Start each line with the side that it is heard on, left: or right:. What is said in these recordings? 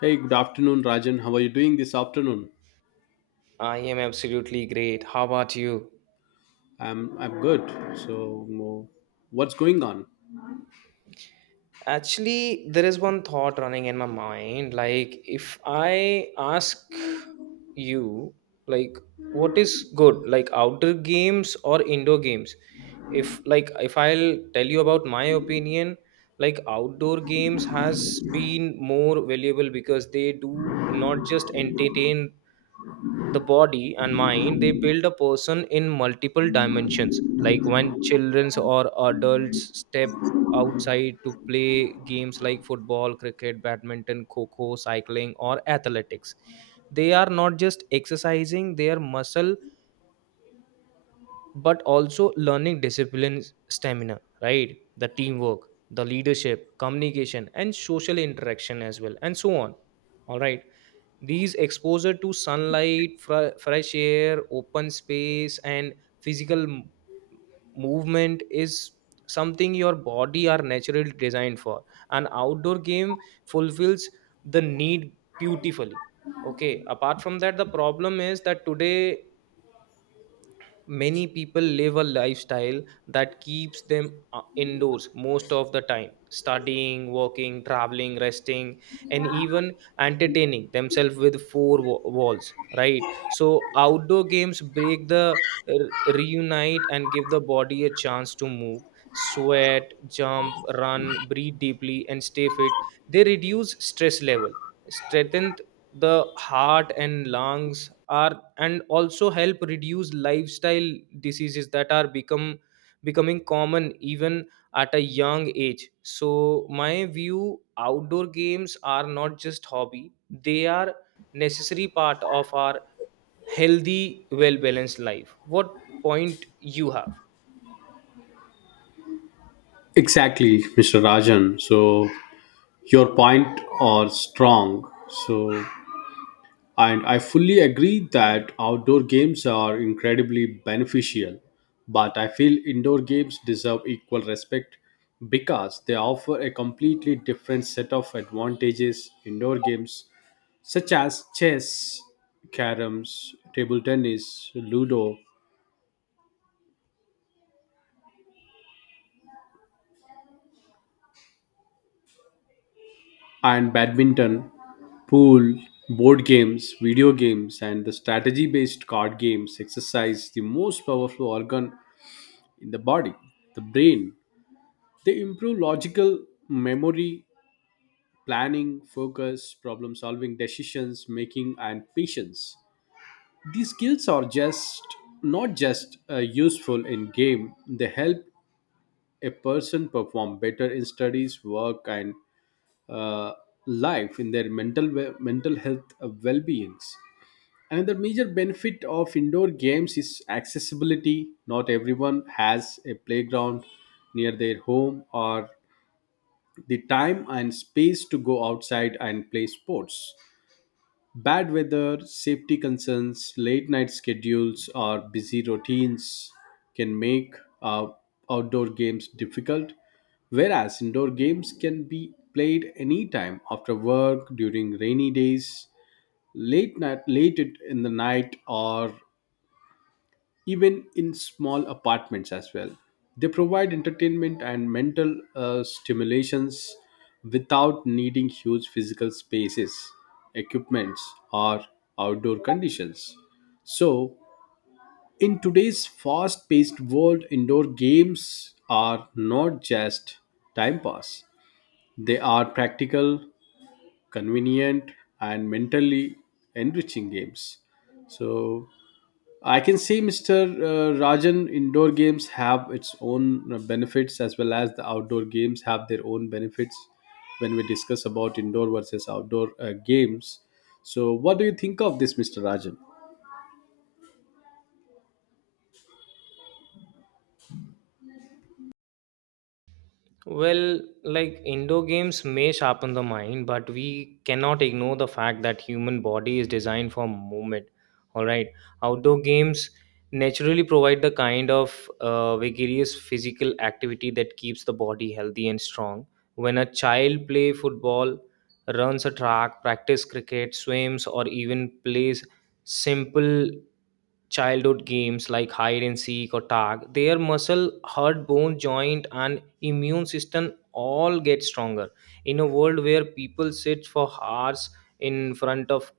left: Hey, good afternoon, Rajan. How are you doing this afternoon?
right: I am absolutely great. How about you?
left: I'm good. So, mo- what's going on?
right: Actually, there is one thought running in my mind. If I ask you, like, what is good, like outdoor games or indoor games? If, like, if I'll tell you about my opinion, like, outdoor games has been more valuable because they do not just entertain the body and mind, they build a person in multiple dimensions. Like when children or adults step outside to play games like football, cricket, badminton, kho, cycling, or athletics, they are not just exercising their muscle but also learning discipline, stamina, right, the teamwork, the leadership, communication, and social interaction as well, and so on. All right, these exposure to sunlight, fresh air, open space, and physical m- movement is something your body are naturally designed for. An outdoor game fulfills the need beautifully. Okay. Apart from that, the problem is that today many people live a lifestyle that keeps them indoors most of the time, studying, working, traveling, resting, and even entertaining themselves with four walls, right? So outdoor games break the reunite and give the body a chance to move, sweat, jump, run, breathe deeply, and stay fit. They reduce stress level, strengthen the heart and lungs are, and also help reduce lifestyle diseases that are become becoming common even at a young age. So my view, outdoor games are not just hobby, they are necessary part of our healthy, well balanced life. What point you have?
left: Exactly, Mr. Rajan. So, your point are strong. So, and I fully agree that outdoor games are incredibly beneficial, but I feel indoor games deserve equal respect because they offer a completely different set of advantages. Indoor games such as chess, caroms, table tennis, ludo, and badminton, pool, board games, video games, and the strategy based card games exercise the most powerful organ in the body, the brain. They improve logical memory, planning, focus, problem solving, decisions making, and patience. These skills are just not just useful in game, they help a person perform better in studies, work, and uh, life in their mental health well-beings. Another major benefit of indoor games is accessibility. Not everyone has a playground near their home or the time and space to go outside and play sports. Bad weather, safety concerns, late night schedules, or busy routines can make uh, outdoor games difficult, whereas indoor games can be played anytime after work, during rainy days, late night, late in the night, or even in small apartments as well. They provide entertainment and mental stimulations without needing huge physical spaces, equipments, or outdoor conditions. So, in today's fast paced world, indoor games are not just time pass, they are practical, convenient, and mentally enriching games. So, I can see Mr. Rajan, indoor games have its own benefits as well as the outdoor games have their own benefits when we discuss about indoor versus outdoor games. So, what do you think of this, Mr. Rajan?
right: Well, like indoor games may sharpen the mind, but we cannot ignore the fact that human body is designed for movement. All right, outdoor games naturally provide the kind of vigorous physical activity that keeps the body healthy and strong. When a child play football, runs a track, practice cricket, swims, or even plays simple childhood games like hide and seek or tag, their muscle, heart, bone, joint, and immune system all get stronger in a world where people sit for hours in front of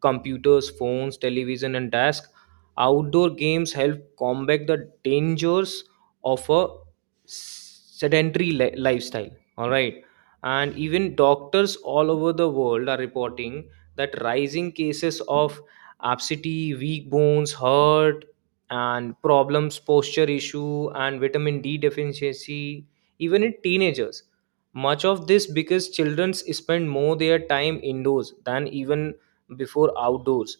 right: computers, phones, television, and desk. Outdoor games help combat the dangers of a lifestyle. All right. And even doctors all over the world are reporting that rising cases of absentee, weak bones, hurt, and problems, posture issue, and vitamin D deficiency, even in teenagers, much of this because children spend more their time indoors than even before outdoors.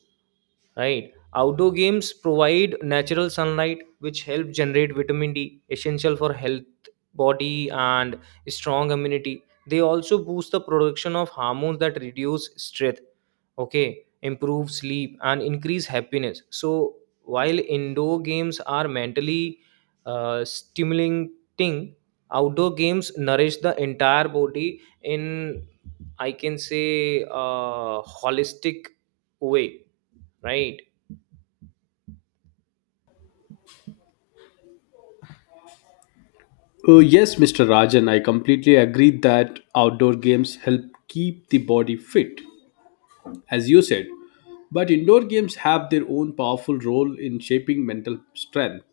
right: Right, outdoor games provide natural sunlight, which help generate vitamin D essential for health body and strong immunity. They also boost the production of hormones that reduce stress, okay, improve sleep, and increase happiness. So while indoor games are mentally stimulating, outdoor games nourish the entire body in, I can say, a holistic way, right?
left: Oh, yes, Mr. Rajan, I completely agree that outdoor games help keep the body fit, as you said. But indoor games have their own powerful role in shaping mental strength.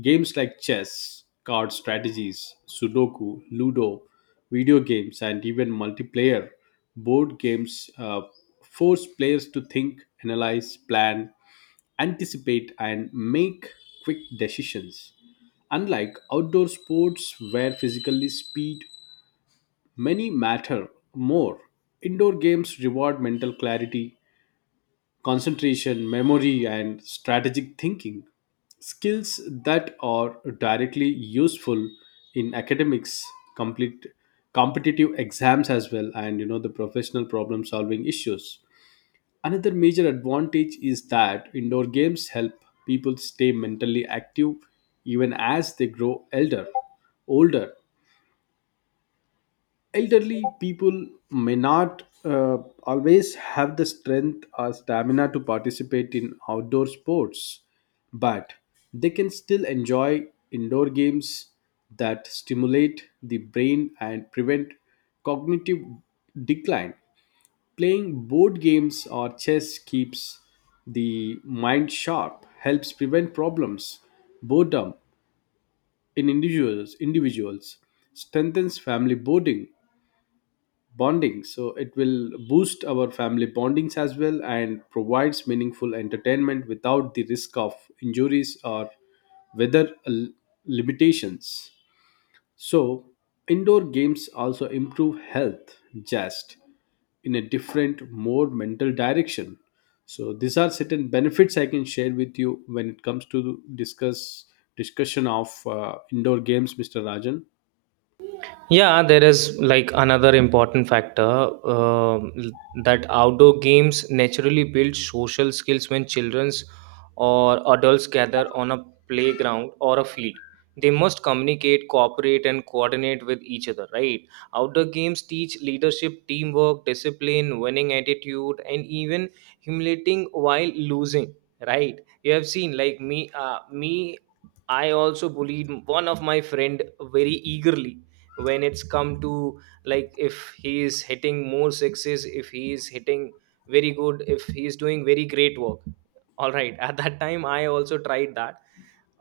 left: Games like chess, card strategies, Sudoku, Ludo, video games, and even multiplayer board games force players to think, analyze, plan, anticipate, and make quick decisions. Unlike outdoor sports where physically speed many matter more, indoor games reward mental clarity, concentration, memory, and strategic thinking. Skills that are directly useful in academics, complete competitive exams as well, and you know the professional problem solving issues. Another major advantage is that indoor games help people stay mentally active even as they grow elder, older elderly people may not always have the strength or stamina to participate in outdoor sports, but they can still enjoy indoor games that stimulate the brain and prevent cognitive decline. Playing board games or chess keeps the mind sharp, helps prevent problems, boredom in individuals, strengthens family bonding, so it will boost our family bondings as well and provides meaningful entertainment without the risk of injuries or weather l- limitations. So indoor games also improve health just in a different more mental direction. So these are certain benefits I can share with you when it comes to discussion of indoor games, Mr. Rajan.
right: Yeah, there is like another important factor that outdoor games naturally build social skills. When childrens or adults gather on a playground or a field, they must communicate, cooperate, and coordinate with each other, right? Outdoor games teach leadership, teamwork, discipline, winning attitude, and even humiliating while losing, right? You have seen like me. I also bullied one of my friend very eagerly when it's come to, like, if he is hitting more sixes, if he is hitting very good, if he is doing very great work, all right, at that time I also tried that.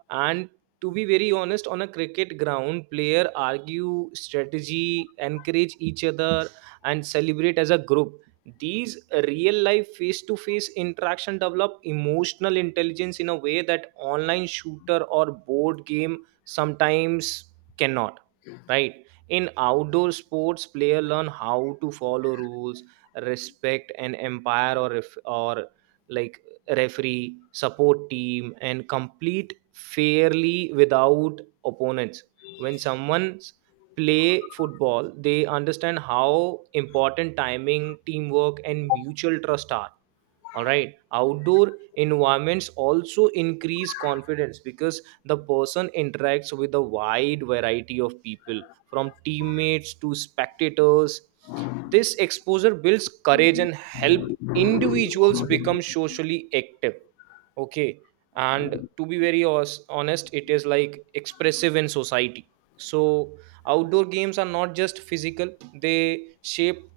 right: And to be very honest, on a cricket ground, player argue strategy, encourage each other, and celebrate as a group. These real life face to face interaction develop emotional intelligence in a way that online shooter or board game sometimes cannot. Right? In outdoor sports, player learn how to follow rules, respect an empire, or if, or like referee, support team, and complete fairly without opponents. When someone's play football, they understand how important timing, teamwork, and mutual trust are. All right, outdoor environments also increase confidence because the person interacts with a wide variety of people, from teammates to spectators. This exposure builds courage and help individuals become socially active. Okay, and to be very honest, it is like expressive in society. So outdoor games are not just physical, they shape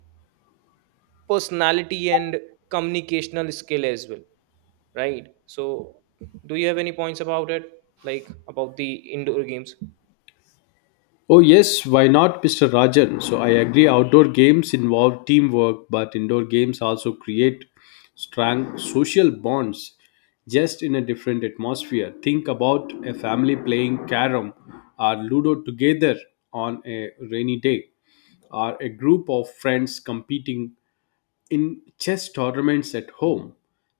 right: personality and communicational skill as well, right? So do you have any points about it, like about the indoor games?
left: Oh, yes, why not, Mr. Rajan? So, I agree, outdoor games involve teamwork, but indoor games also create strong social bonds just in a different atmosphere. Think about a family playing carom or ludo together on a rainy day, or a group of friends competing in chess tournaments at home.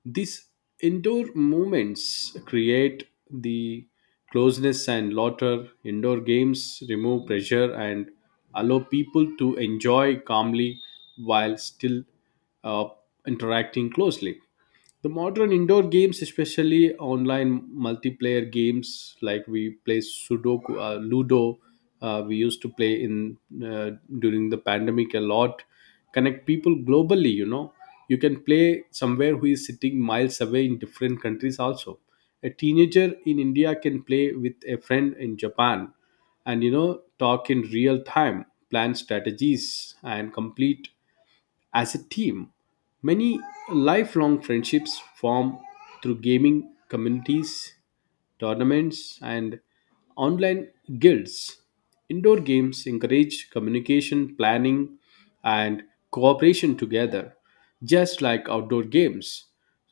left: These indoor movements create the closeness and laughter. Indoor games remove pressure and allow people to enjoy calmly while still uh, interacting closely. The modern indoor games, especially online multiplayer games like we play sudoku, ludo, we used to play in uh, during the pandemic a lot, connect people globally, you know, you can play somewhere who is sitting miles away in different countries also. A teenager in India can play with a friend in Japan, and you know, talk in real time, plan strategies and complete as a team. Many lifelong friendships form through gaming communities, tournaments, and online guilds. Indoor games encourage communication, planning, and cooperation together, just like outdoor games.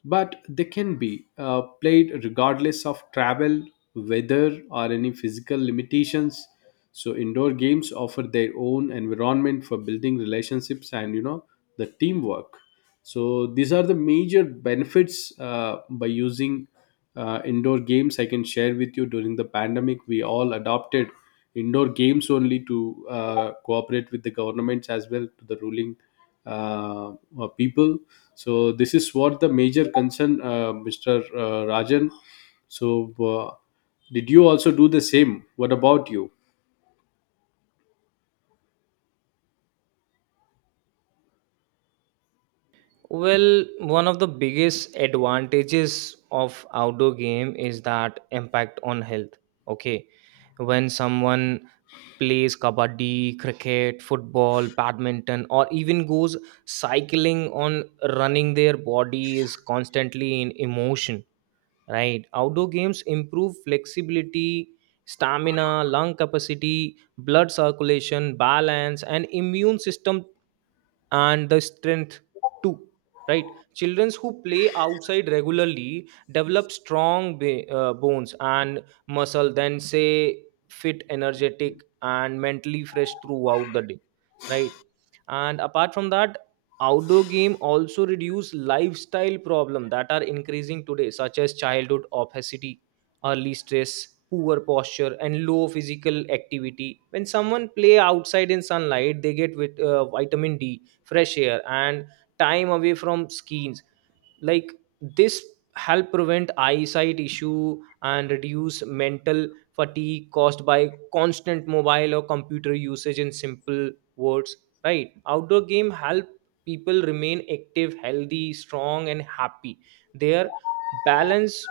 left: But they can be played regardless of travel, weather, or any physical limitations. So indoor games offer their own environment for building relationships and you know the teamwork. So these are the major benefits by using indoor games. I can share with you during the pandemic, we all adopted indoor games only to cooperate with the governments as well to the ruling uh, people. So this is what the major concern, Mr. Rajan. So did you also do the same? What about you?
right: Well, one of the biggest advantages of outdoor game is that impact on health. Okay, when someone plays kabaddi, cricket, football, badminton, or even goes cycling on running, their body is constantly in emotion. Right. Outdoor games improve flexibility, stamina, lung capacity, blood circulation, balance, and immune system, and the strength too. Right. Children who play outside regularly develop strong bones and muscle, then say fit, energetic, and mentally fresh throughout the day. Right. And apart from that, outdoor game also reduce lifestyle problem that are increasing today, such as childhood obesity, early stress, poor posture, and low physical activity. When someone play outside in sunlight, they get with vitamin D, fresh air, and time away from screens. Like this help prevent eyesight issue and reduce mental fatigue caused by constant mobile or computer usage. In simple words, right, outdoor game help people remain active, healthy, strong, and happy. Their balance,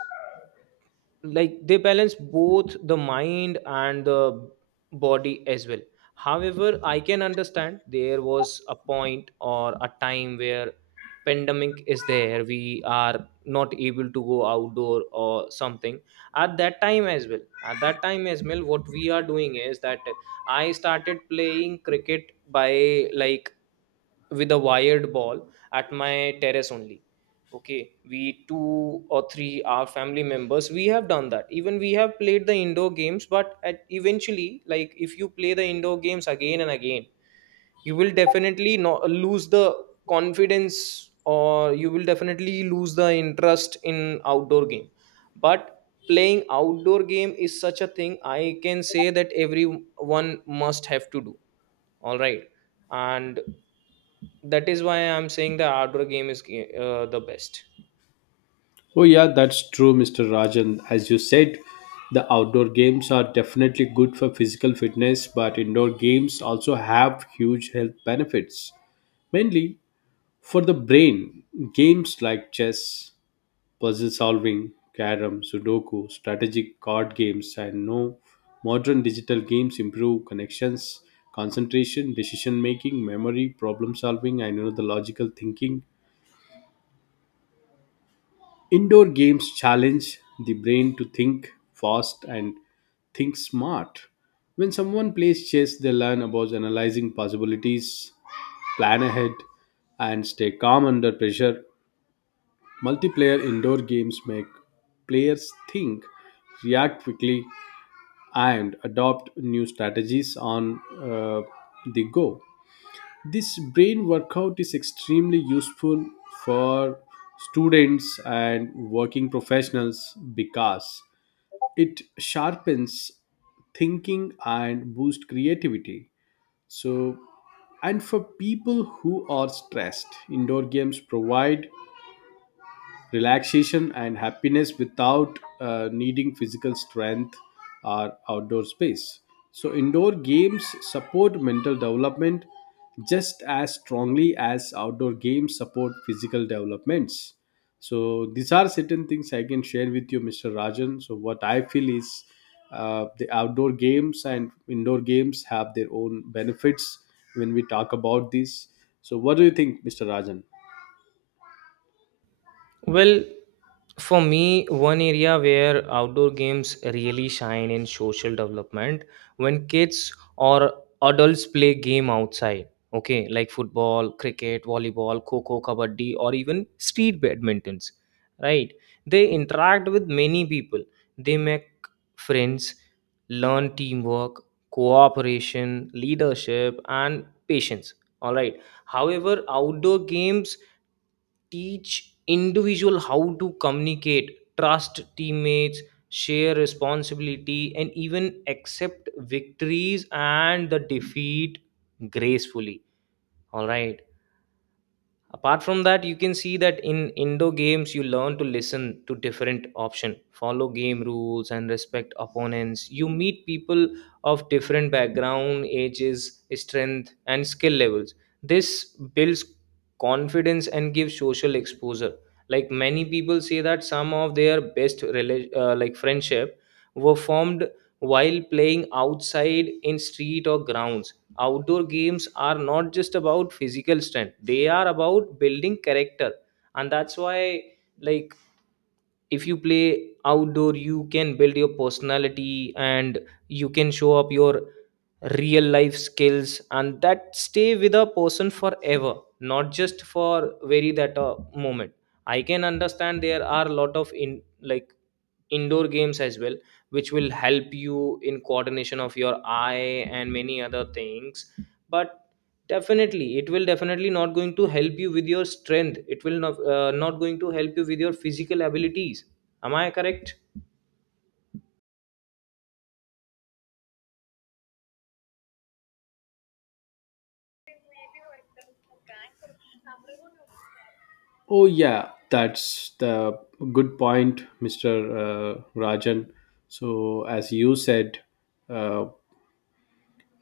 right: like, they balance both the mind and the body as well. However, I can understand there was a point or a time where pandemic is there, we are not able to go outdoor or something. At that time as well, at that time as well, what we are doing is that I started playing cricket by, like, with a wired ball at my terrace only. Okay, we two or three our family members, we have done that. Even we have played the indoor games, but at eventually, like, if you play the indoor games again and again, you will definitely not lose the confidence, or you will definitely lose the interest in outdoor game. But playing outdoor game is such a thing, I can say that everyone must have to do. All right, and that is why I'm saying the outdoor game is the best.
left: Oh, yeah, that's true, Mr. Rajan. As you said, the outdoor games are definitely good for physical fitness, but indoor games also have huge health benefits. Mainly for the brain, games like chess, puzzle solving, carom, sudoku, strategic card games, and no modern digital games improve connections, concentration, decision making, memory, problem solving, and you know, the logical thinking. Indoor games challenge the brain to think fast and think smart. When someone plays chess, they learn about analyzing possibilities, plan ahead, and stay calm under pressure. Multiplayer indoor games make players think, react quickly, and adopt new strategies on the go. This brain workout is extremely useful for students and working professionals because it sharpens thinking and boosts creativity. So, and for people who are stressed, indoor games provide relaxation and happiness without needing physical strength or outdoor space. So, indoor games support mental development just as strongly as outdoor games support physical developments. So, these are certain things I can share with you, Mr. Rajan. So, what I feel is the outdoor games and indoor games have their own benefits when we talk about this. So, what do you think, Mr. Rajan?
right: Well, for me, one area where outdoor games really shine in social development, when kids or adults play game outside. Okay, like football, cricket, volleyball, coco, kabaddi, or even street badmintons. Right? They interact with many people. They make friends, learn teamwork, cooperation, leadership, and patience. All right. However, outdoor games teach individual how to communicate, trust teammates, share responsibility, and even accept victories and the defeat gracefully. All right, apart from that, you can see that in indoor games you learn to listen to different option, follow game rules, and respect opponents. You meet people of different background, ages, strength, and skill levels. This builds confidence and gives social exposure. Like many people say that some of their best like friendship were formed while playing outside in street or grounds. Outdoor games are not just about physical strength, they are about building character. And that's why, like, if you play outdoor, you can build your personality and you can show up your real life skills, and that stay with a person forever, not just for very that moment. I can understand there are a lot of in, like, indoor games as well, which will help you in coordination of your eye and many other things, but definitely it will definitely not going to help you with your strength. It will not, going to help you with your physical abilities. Am I correct?
left: Oh, yeah, that's the good point, Mr. Rajan. So, as you said, uh,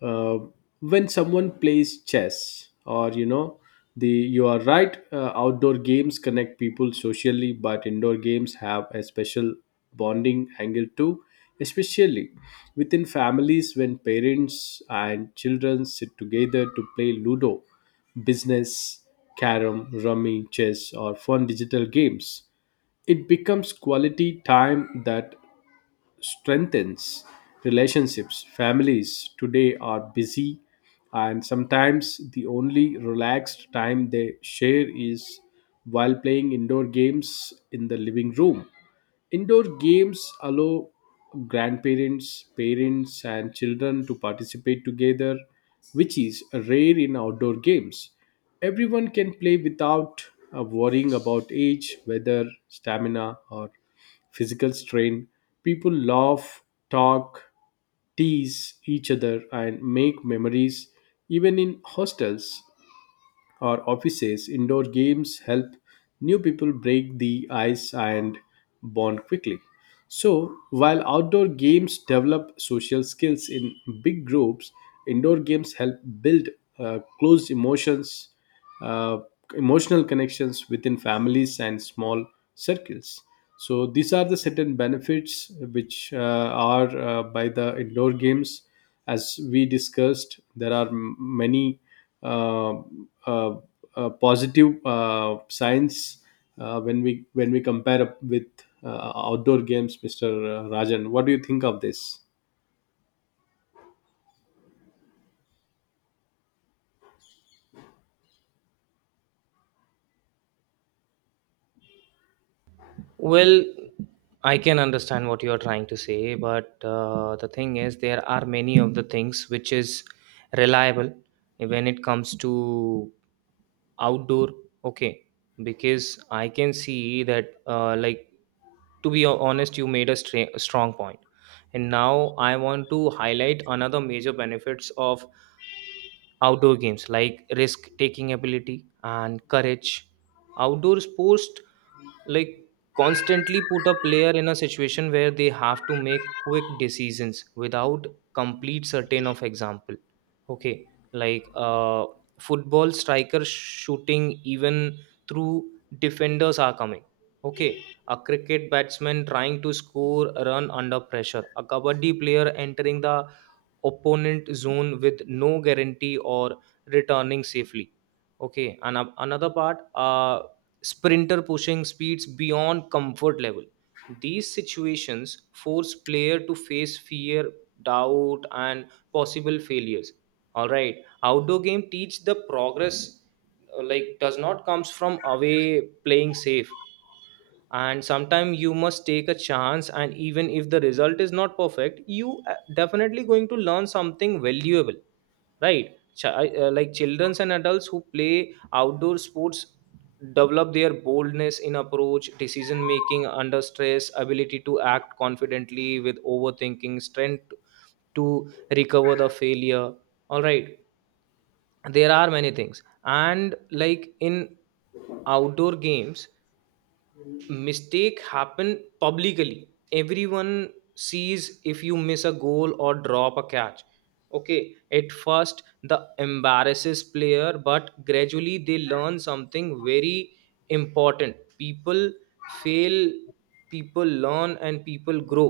left: uh, when someone plays chess or you know the, you are right, outdoor games connect people socially but indoor games have a special bonding angle too, especially within families. When parents and children sit together to play ludo, business, carom, rummy, chess, or fun digital games, it becomes quality time that strengthens relationships. Families today are busy, and sometimes the only relaxed time they share is while playing indoor games in the living room. Indoor games allow grandparents, parents, and children to participate together, which is rare in outdoor games. Everyone can play without worrying about age, weather, stamina, or physical strain. People laugh, talk, tease each other, and make memories. Even in hostels or offices, indoor games help new people break the ice and bond quickly. So, while outdoor games develop social skills in big groups, indoor games help build close emotions, uh, emotional connections within families and small circles. So, these are the certain benefits which are by the indoor games. As we discussed, there are many uh, uh, positive signs when we compare up with outdoor games, Mr. Rajan. What do you think of this?
right: Well, I can understand what you are trying to say, but the thing is, there are many of the things which is reliable when it comes to outdoor. Okay, because I can see that, like, to be honest, you made a a strong point, and now I want to highlight another major benefits of outdoor games like risk taking ability and courage. Outdoor sports, like, constantly put a player in a situation where they have to make quick decisions without complete certain of example. Okay, like football striker shooting even through defenders are coming, okay, a cricket batsman trying to score a run under pressure, a kabaddi player entering the opponent zone with no guarantee or returning safely, okay, and another part, sprinter pushing speeds beyond comfort level. These situations force player to face fear, doubt, and possible failures. All right, outdoor game teach the progress like does not comes from away playing safe, and sometimes you must take a chance, and even if the result is not perfect you definitely going to learn something valuable. Right. Like children and adults who play outdoor sports develop their boldness in approach, decision making under stress, ability to act confidently with overthinking, strength to recover the failure. All right, there are many things, and like in outdoor games mistake happen publicly. Everyone sees if you miss a goal or drop a catch. Okay, at first the embarrasses player, but gradually they learn something very important. People fail, people learn, and people grow.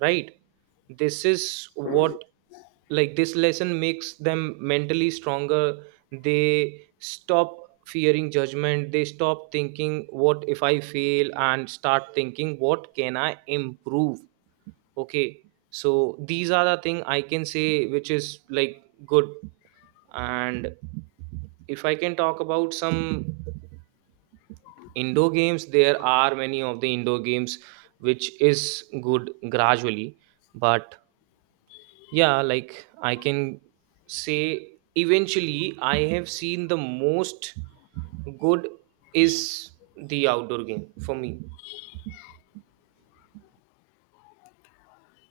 right: Right. This is what, like, this lesson makes them mentally stronger. They stop fearing judgment, they stop thinking what if I fail, and start thinking what can I improve. Okay, so these are the thing I can say which is like good. And if I can talk about some indoor games, there are many of the indoor games which is good gradually, but yeah, like I can say eventually I have seen the most good is the outdoor game for me.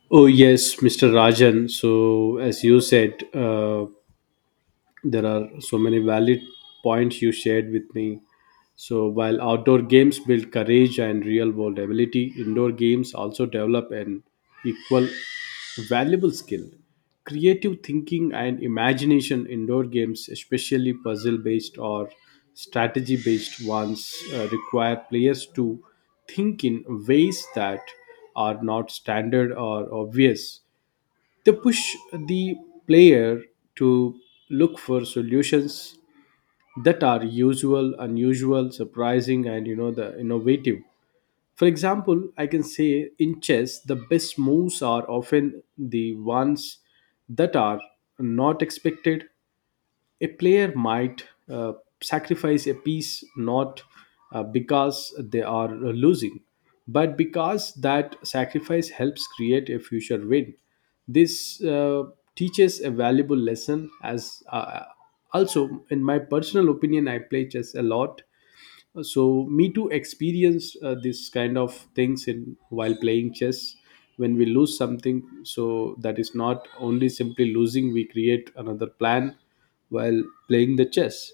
left: Oh yes, Mr. Rajan. So as you said, there are so many valid points you shared with me. So while outdoor games build courage and real world ability, indoor games also develop an equal valuable skill: creative thinking and imagination. Indoor games, especially puzzle based or strategy based ones, require players to think in ways that are not standard or obvious. They push the player to look for solutions that are usual, unusual, surprising, and you know the innovative. For example, I can say in chess, the best moves are often the ones that are not expected. A player might uh, sacrifice a piece not because they are losing, but because that sacrifice helps create a future win. This teaches a valuable lesson. As also, in my personal opinion, I play chess a lot, so me too experience this kind of things in while playing chess. When we lose something, so that is not only simply losing, we create another plan while playing the chess.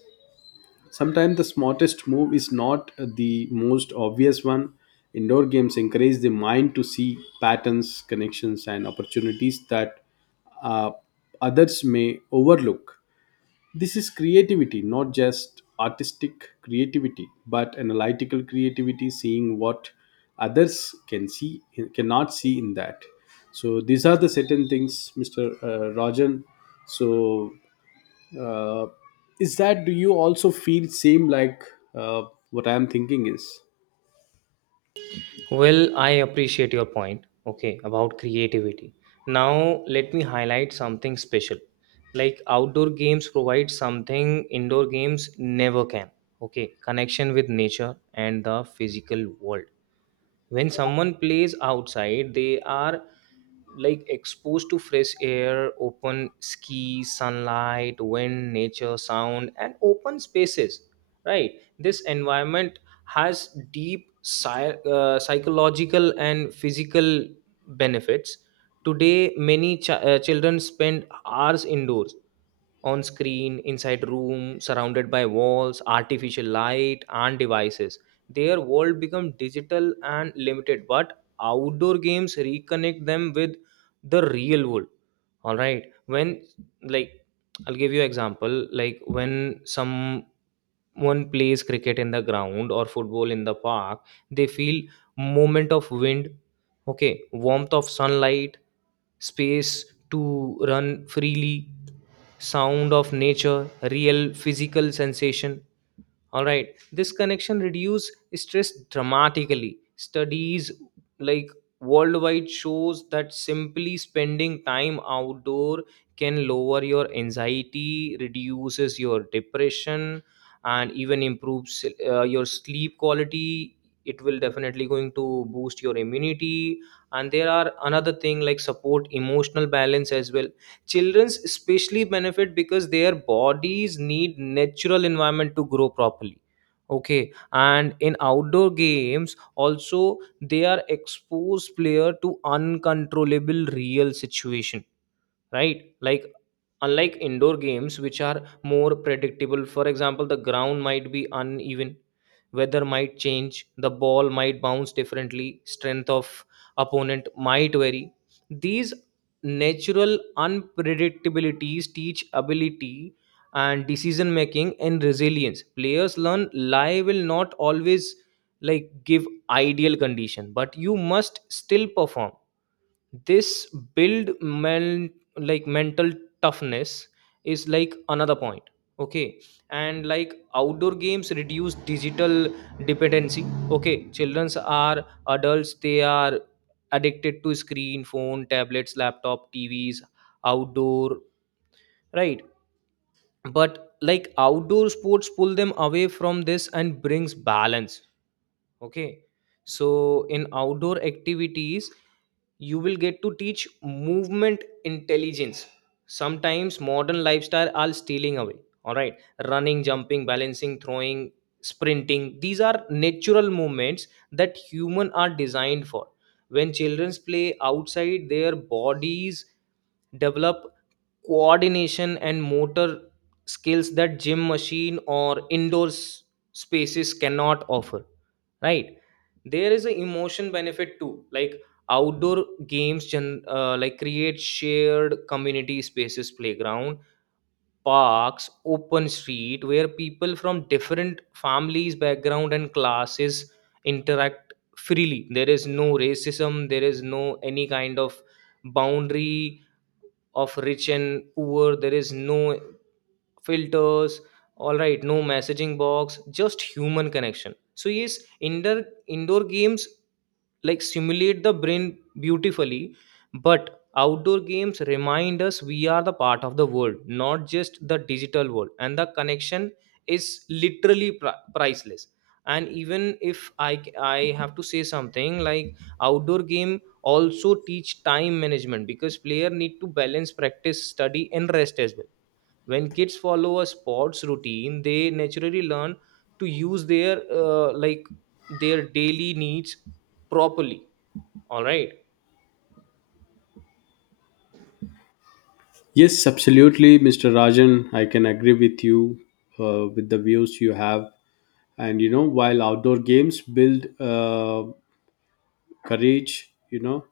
left: Sometimes the smartest move is not the most obvious one. Indoor games encourage the mind to see patterns, connections and opportunities that uh, others may overlook. This is creativity, not just artistic creativity but analytical creativity, seeing what others can see, cannot see in that. So these are the certain things, Mr. Rajan. so uh, is that do you also feel same, like uh, what I am thinking is?
right: Well, I appreciate your point, okay, about creativity. Now, let me highlight something special. Like outdoor games provide something indoor games never can, okay, connection with nature and the physical world. When someone plays outside they are like exposed to fresh air, open sky, sunlight, wind, nature sound, and open spaces. Right, this environment has deep psychological and physical benefits. Today many children spend hours indoors, on screen, inside room, surrounded by walls, artificial light, and devices. Their world become digital and limited, but outdoor games reconnect them with the real world. All right, when, like, I'll give you example, like when some one plays cricket in the ground or football in the park, they feel movement of wind, okay, warmth of sunlight, space to run freely, sound of nature, real physical sensation. All right. This connection reduce stress dramatically. Studies, like, worldwide shows that simply spending time outdoor can lower your anxiety, reduces your depression, and even improves your sleep quality. It will definitely going to boost your immunity. And there are another thing like support emotional balance as well. Children's especially benefit because their bodies need natural environment to grow properly. Okay, and in outdoor games also, they are exposed player to uncontrollable real situation. Right, like unlike indoor games which are more predictable. For example, the ground might be uneven, weather might change, the ball might bounce differently, strength of opponent might vary. These natural unpredictabilities teach ability and decision making and resilience. Players learn life will not always, like, give ideal condition, but you must still perform. This build men, like, mental toughness is like another point. Okay, and like outdoor games reduce digital dependency. Okay, childrens are adults, they are addicted to screen, phone, tablets, laptop, tvs, outdoor. Right. But like outdoor sports pull them away from this and brings balance. Okay. So, in outdoor activities, you will get to teach movement intelligence. Sometimes modern lifestyle are stealing away. All right. Running, jumping, balancing, throwing, sprinting. These are natural movements that human are designed for. When children play outside, their bodies develop coordination and motor skills that gym machine or spaces cannot offer. Right. There is an emotion benefit too, like outdoor games like create shared community spaces, playground, parks, open street, where people from different families background and classes interact freely. There is no racism, there is no any kind of boundary of rich and poor, there is no filters. All right, no messaging box, just human connection. So yes, indoor games, like, simulate the brain beautifully, but outdoor games remind us we are the part of the world, not just the digital world, and the connection is literally priceless. And even if I have to say something, like, outdoor game also teach time management because player need to balance practice, study, and rest as well. When kids follow a sports routine they naturally learn to use their uh, like their daily needs properly. All right.
left: Yes, absolutely, Mr. Rajan, I can agree with you with the views you have. And you know, while outdoor games build uh, courage, you know,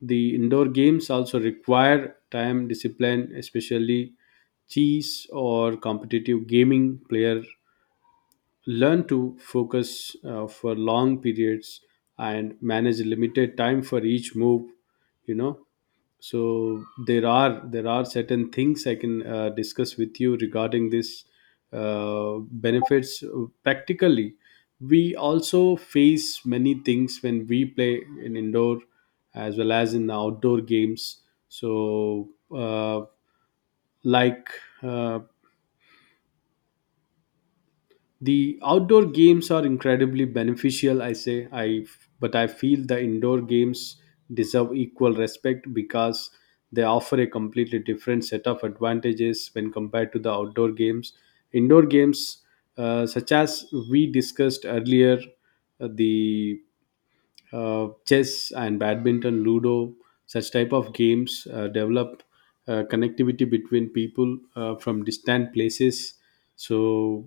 left: the indoor games also require time discipline, especially chess or competitive gaming. Player learn to focus for long periods and manage limited time for each move, you know. So there are certain things I can discuss with you regarding this benefits practically. We also face many things when we play in indoor as well as in outdoor games. So uh, like uh, the outdoor games are incredibly beneficial, I say I but I feel the indoor games deserve equal respect because they offer a completely different set of advantages when compared to the outdoor games. Indoor games, such as we discussed earlier, the chess and badminton, ludo, such type of games develop connectivity between people from distant places. So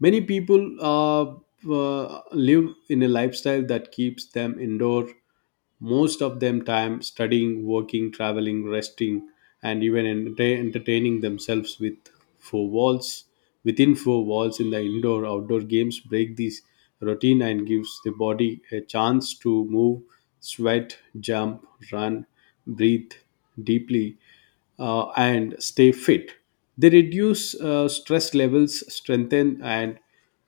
left: many people live in a lifestyle that keeps them indoor, most of them time studying, working, traveling, resting, and even entertaining themselves with four walls. Within four walls in the indoor, outdoor games break this routine and gives the body a chance to move, sweat, jump, run, breathe deeply, and stay fit. They reduce stress levels, strengthen and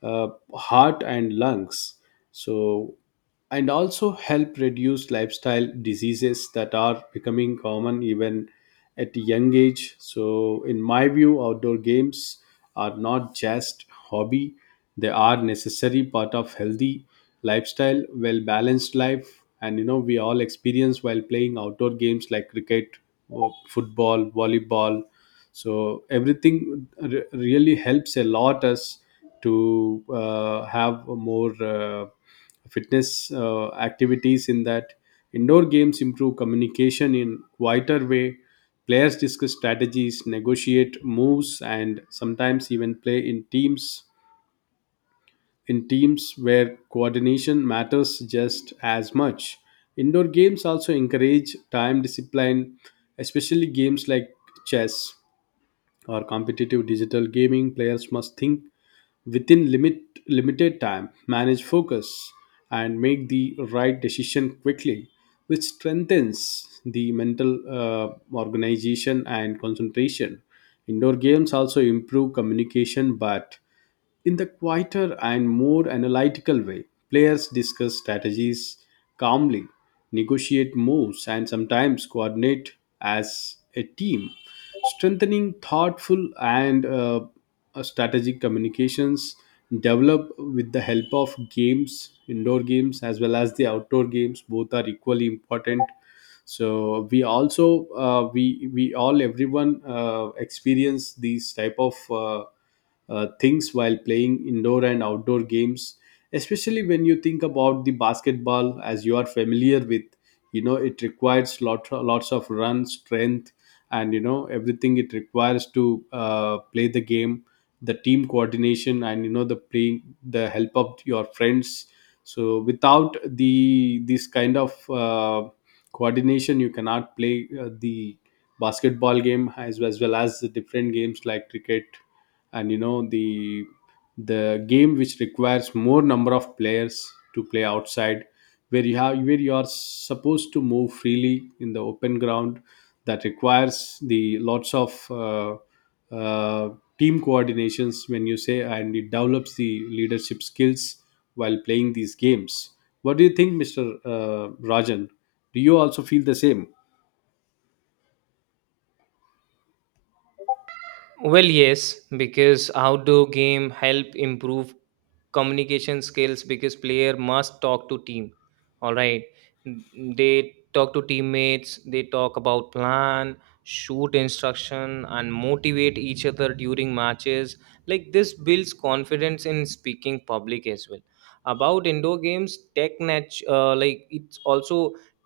left: heart and lungs. So, and also help reduce lifestyle diseases that are becoming common even at a young age. So in my view, outdoor games are not just hobby; they are necessary part of healthy lifestyle, well balanced life. And you know, we all experience while playing outdoor games like cricket, or football, volleyball. So everything really helps a lot us to have more fitness activities in that. Indoor games improve communication in quieter way. Players discuss strategies, negotiate moves, and sometimes even play in teams, where coordination matters just as much. Indoor games also encourage time discipline, especially games like chess or competitive digital gaming. Players must think within limited time, manage focus, and make the right decision quickly, which strengthens the mental organization and concentration. Indoor games also improve communication, but in the quieter and more analytical way. Players discuss strategies calmly, negotiate moves, and sometimes coordinate as a team, strengthening thoughtful and strategic communications. Develop with the help of games, indoor games as well as the outdoor games, both are equally important. So we also we all everyone experience these type of things while playing indoor and outdoor games, especially when you think about the basketball, as you are familiar with. You know, it requires lots of run, strength, and you know everything it requires to play the game, the team coordination, and you know the playing the help of your friends. So without the this kind of coordination, you cannot play the basketball game, as well as the different games like cricket, and you know the game which requires more number of players to play outside, where you have, where you are supposed to move freely in the open ground, that requires the lots of uh, team coordinations, when you say. And it develops the leadership skills while playing these games. What do you think, mr uh, rajan Do you also feel the same?
right: Well, yes, because outdoor game help improve communication skills because player must talk to team. All right, N- they talk to teammates. They talk about plan, shoot instruction, and motivate each other during matches. Like this builds confidence in speaking public as well. About indoor games, like it's also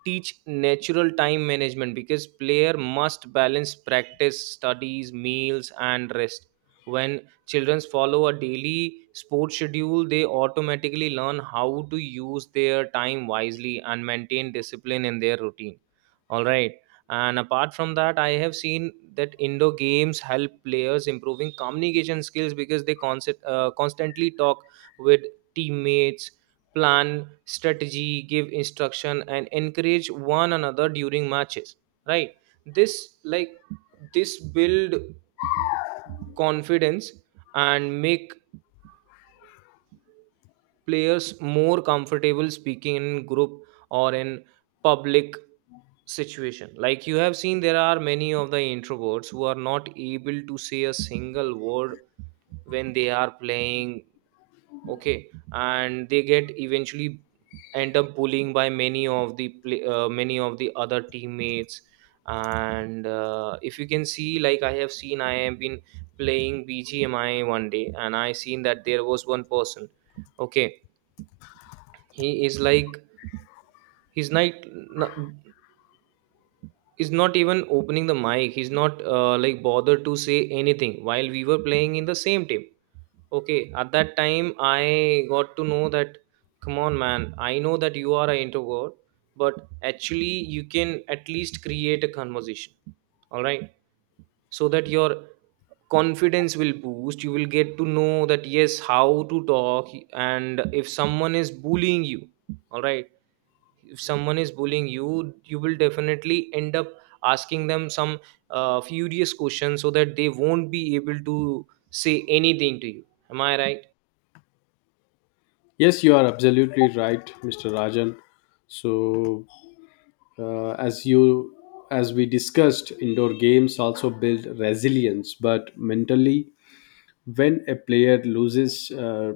right: teach natural time management because player must balance practice, studies, meals, and rest. When children follow a daily sports schedule they automatically learn how to use their time wisely and maintain discipline in their routine. All right. And apart from that I have seen that indoor games help players improving communication skills because they constantly talk with teammates, plan strategy, give instruction, and encourage one another during matches. Right. This, like, this build confidence and make players more comfortable speaking in group or in public situation. Like you have seen there are many of the introverts who are not able to say a single word when they are playing. Okay, and they get eventually end up bullying by many of the many of the other teammates. And if you can see, like, I have seen, I have been playing bgmi one day and I seen that there was one person. Okay, he is like, he's not, is not even opening the mic, he's not like bothered to say anything while we were playing in the same team. Okay, at that time I got to know that, come on man, I know that you are an introvert, but actually you can at least create a conversation. All right? So that your confidence will boost. You will get to know that yes, how to talk, and if someone is bullying you, all right, if someone is bullying you, you will definitely end up asking them some furious questions so that they won't be able to say anything to you. Am I right?
left: Yes, you are absolutely right, Mr. Rajan. So uh, as you as we discussed, indoor games also build resilience, but mentally. When a player loses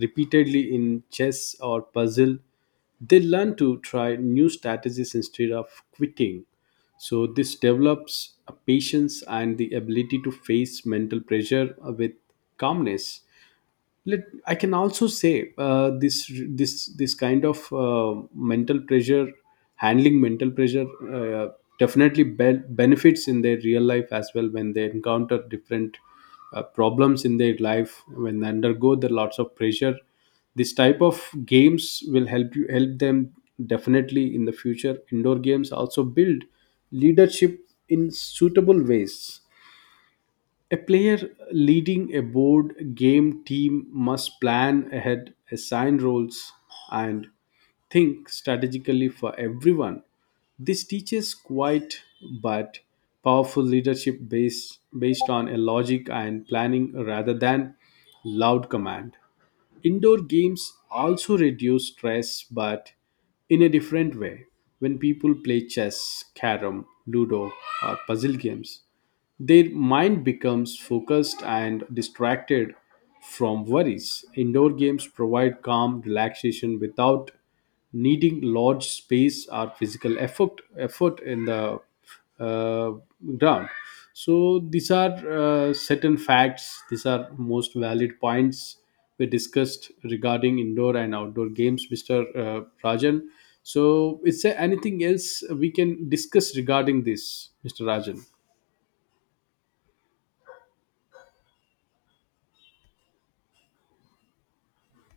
left: repeatedly in chess or puzzle, they learn to try new strategies instead of quitting. So this develops a patience and the ability to face mental pressure with calmness. Let I can also say this kind of mental pressure, handling mental pressure, uh, definitely benefits in their real life as well, when they encounter different problems in their life, when they undergo the lots of pressure. This type of games will help you help them definitely in the future. Indoor games also build leadership in suitable ways. A player leading a board game team must plan ahead, assign roles, and think strategically for everyone. This teaches quiet but powerful leadership based on a logic and planning rather than loud command. Indoor games also reduce stress, but in a different way. When people play chess, carom, ludo, or puzzle games, their mind becomes focused and distracted from worries. Indoor games provide calm relaxation without needing large space or physical effort in the uh, ground. So these are certain facts. These are most valid points we discussed regarding indoor and outdoor games, Mr. Rajan. So, is there anything else we can discuss regarding this, Mr. Rajan?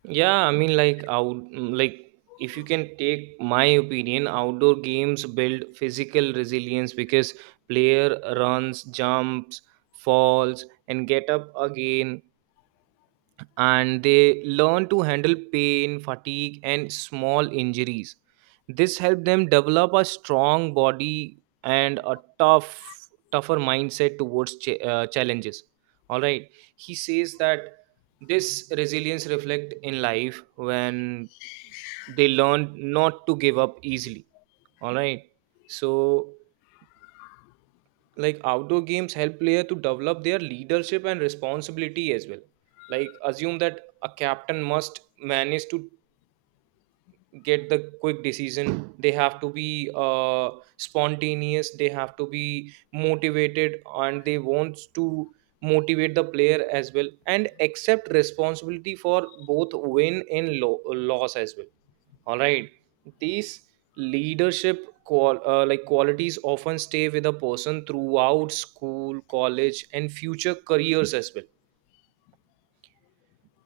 right: Yeah, I mean, like if you can take my opinion, outdoor games build physical resilience because player runs, jumps, falls, and get up again, and they learn to handle pain, fatigue, and small injuries. This helps them develop a strong body and a tougher mindset towards challenges. All right, he says that this resilience reflect in life when they learn not to give up easily. All right, so like outdoor games help player to develop their leadership and responsibility as well. Like assume that a captain must manage to get the quick decision. They have to be spontaneous, they have to be motivated, and they want to motivate the player as well and accept responsibility for both win and loss as well. All right, these leadership like qualities often stay with a person throughout school, college, and future careers as well.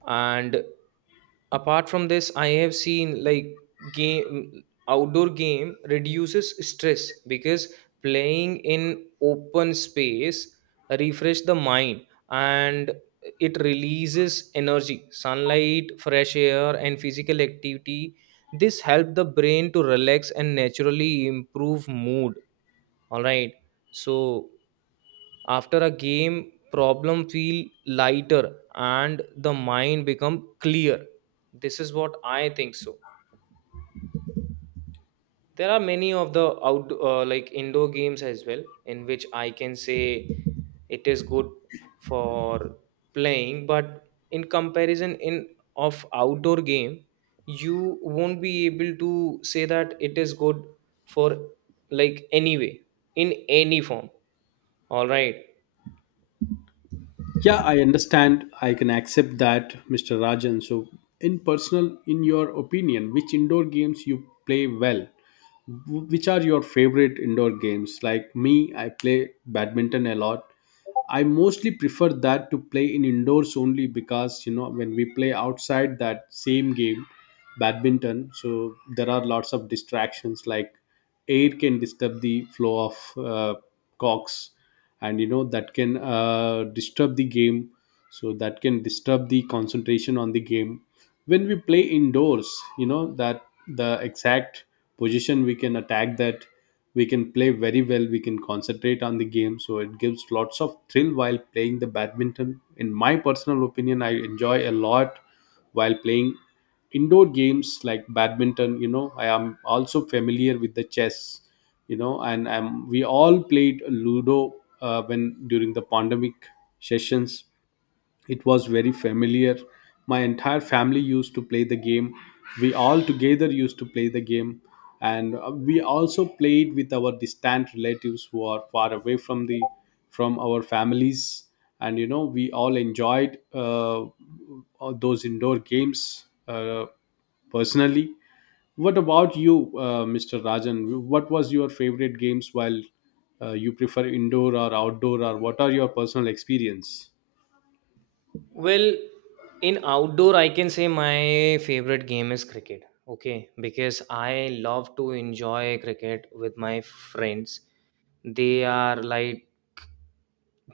right: And apart from this I have seen like game outdoor game reduces stress because playing in open space refresh the mind and it releases energy, sunlight, fresh air, and physical activity. This help the brain to relax and naturally improve mood. All right. So after a game, problem feel lighter and the mind become clear. This is what I think so. There are many of the out like indoor games as well in which I can say it is good for playing, but in comparison in of outdoor game, you won't be able to say that it is good for, like, anyway, in any form. All right.
left: Yeah, I understand. I can accept that, Mr. Rajan. So, in personal, in your opinion, which indoor games you play well? Which are your favorite indoor games? Like me, I play badminton a lot. I mostly prefer that to play in indoors only, because you know, when we play outside that same game, badminton, so there are lots of distractions like air can disturb the flow of cocks, and you know that can disturb the game, so that can disturb the concentration on the game. When we play indoors, you know that the exact position we can attack that, we can play very well, we can concentrate on the game. So it gives lots of thrill while playing the badminton. In my personal opinion, I enjoy a lot while playing indoor games like badminton. You know, I am also familiar with the chess, you know. And we all played ludo when during the pandemic sessions. It was very familiar. My entire family used to play the game. We all together used to play the game. And we also played with our distant relatives who are far away from the, from our families. And you know, we all enjoyed all those indoor games personally. What about you, Mr. Rajan? What was your favorite games while you prefer indoor or outdoor, or what are your personal experience?
right: Well, in outdoor, I can say my favorite game is cricket. Okay, because I love to enjoy cricket with my friends. They are like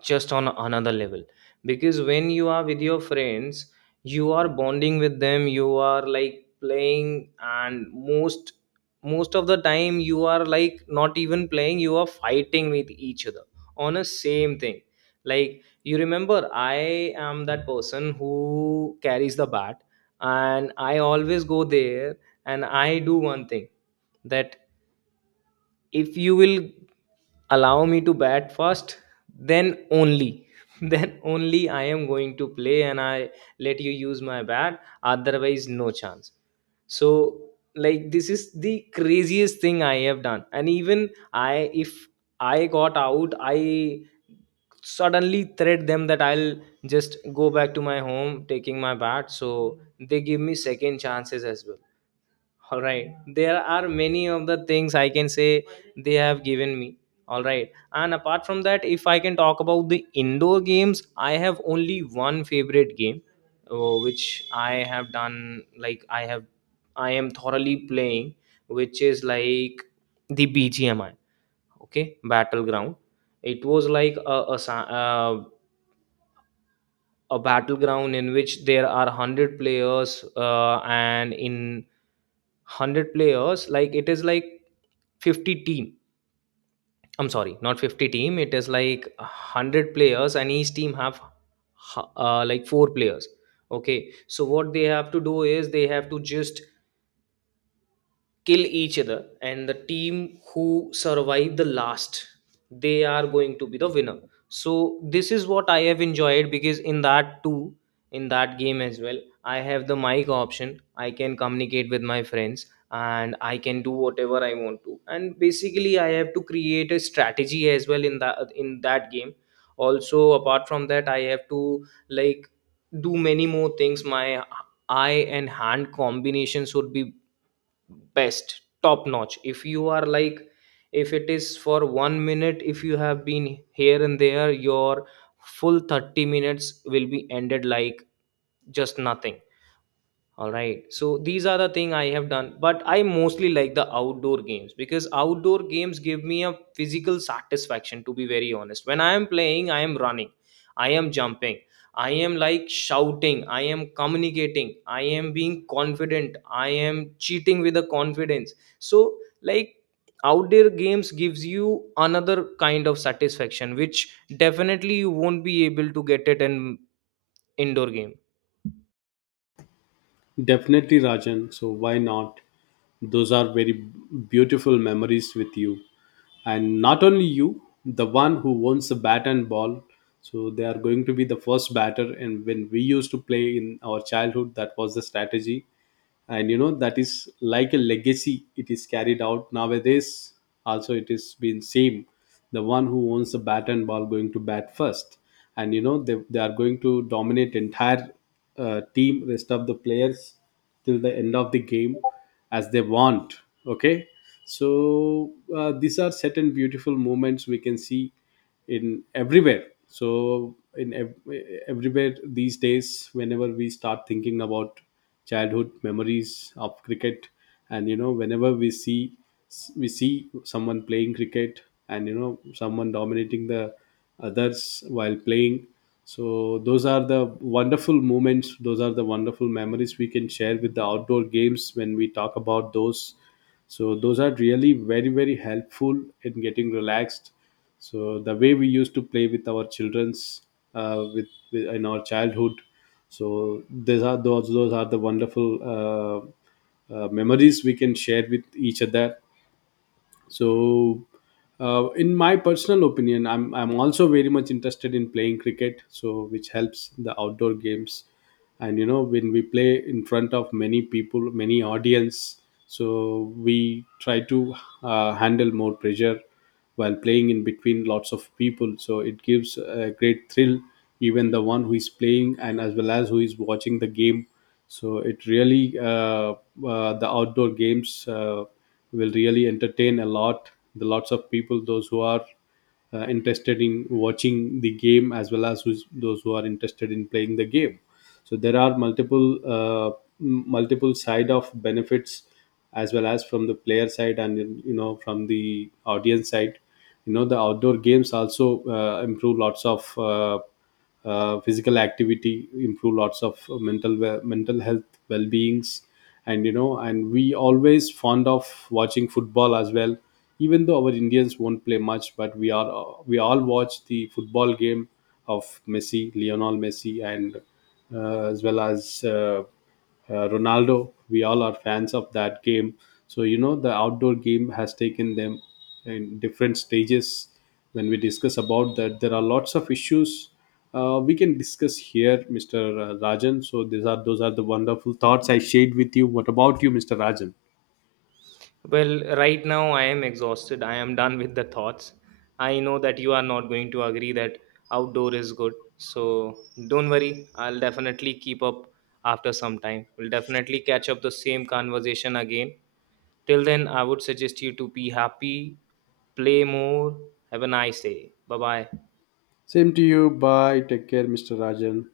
right: just on another level, because when you are with your friends you are bonding with them, you are like playing, and most of the time you are like not even playing, you are fighting with each other on a same thing. Like you remember, I am that person who carries the bat, and I always go there and I do one thing, that if you will allow me to bat first, then only then only I am going to play, and I let you use my bat, otherwise no chance. So, like, this is the craziest thing I have done, and even I if I got out I suddenly threat them that I'll just go back to my home taking my bat, so they give me second chances as well. All right, there are many of the things I can say they have given me. All right. And apart from that, if I can talk about the indoor games, I have only one favorite game, which I have done, like I have, I am thoroughly playing, which is like the bgmi, okay, battleground. It was like a battleground in which there are 100 players, and in 100 players, like it is like 50 team. I'm sorry, not 50 team. It is like 100 players and each team have like 4 players. Okay, so what they have to do is they have to just kill each other, and the team who survive the last, they are going to be the winner. So this is what I have enjoyed, because in that too, in that game as well, I have the mic option, I can communicate with my friends, and I can do whatever I want to, and basically I have to create a strategy as well in that, in that game also. Apart from that I have to, like, do many more things. My eye and hand combinations would be best, top notch. If you are like, if it is for 1 minute, if you have been here and there, your full 30 minutes will be ended like just nothing. All right. So these are the thing I have done, but I mostly like the outdoor games because outdoor games give me a physical satisfaction, to be very honest. When I am playing, I am running, I am jumping, I am like shouting, I am communicating, I am being confident, I am cheating with the confidence. So, like, outdoor games gives you another kind of satisfaction which definitely you won't be able to get it in indoor game.
left: Definitely, Rajan. So, why not? Those are very beautiful memories with you. And not only you, the one who owns the bat and ball. So, they are going to be the first batter. And when we used to play in our childhood, that was the strategy. And you know that is like a legacy, it is carried out nowadays also, it is been same. The one who owns the bat and ball going to bat first, and you know they are going to dominate entire team, rest of the players, till the end of the game, as they want. Okay, so these are certain beautiful moments we can see in everywhere. So in everywhere these days, whenever we start thinking about childhood memories of cricket, and you know whenever we see someone playing cricket, and you know someone dominating the others while playing, so those are the wonderful moments, those are the wonderful memories we can share with the outdoor games when we talk about those. So those are really very very helpful in getting relaxed. So the way we used to play with our children's uh, with, with in our childhood, so these are those are the wonderful memories we can share with each other. So, in my personal opinion, I'm also very much interested in playing cricket. So, which helps the outdoor games, and you know when we play in front of many people, many audience, so we try to handle more pressure while playing in between lots of people. So it gives a great thrill, even the one who is playing and as well as who is watching the game. So it really the outdoor games. Will really entertain a lot the lots of people, those who are interested in watching the game as well as those who are interested in playing the game. So there are multiple multiple side of benefits, as well as from the player side and you know from the audience side. You know the outdoor games also improve lots of physical activity, improve lots of mental health well beings. And you know, and we always fond of watching football as well. Even though our indians won't play much, but we are we all watch the football game of messi lionel messi, and as well as Ronaldo. We all are fans of that game. So you know the outdoor game has taken them in different stages. When we discuss about that, there are lots of issues we can discuss here, Mr. Rajan. So these are, those are the wonderful thoughts I shared with you. What about you, Mr. Rajan?
right: Well, right now I am exhausted. I am done with the thoughts. I know that you are not going to agree that outdoor is good. So don't worry. I'll definitely keep up after some time. We'll definitely catch up the same conversation again. Till then, I would suggest you to be happy, play more, have a nice day. Bye bye.
left: Same to you. Bye. Take care, Mr. Rajan.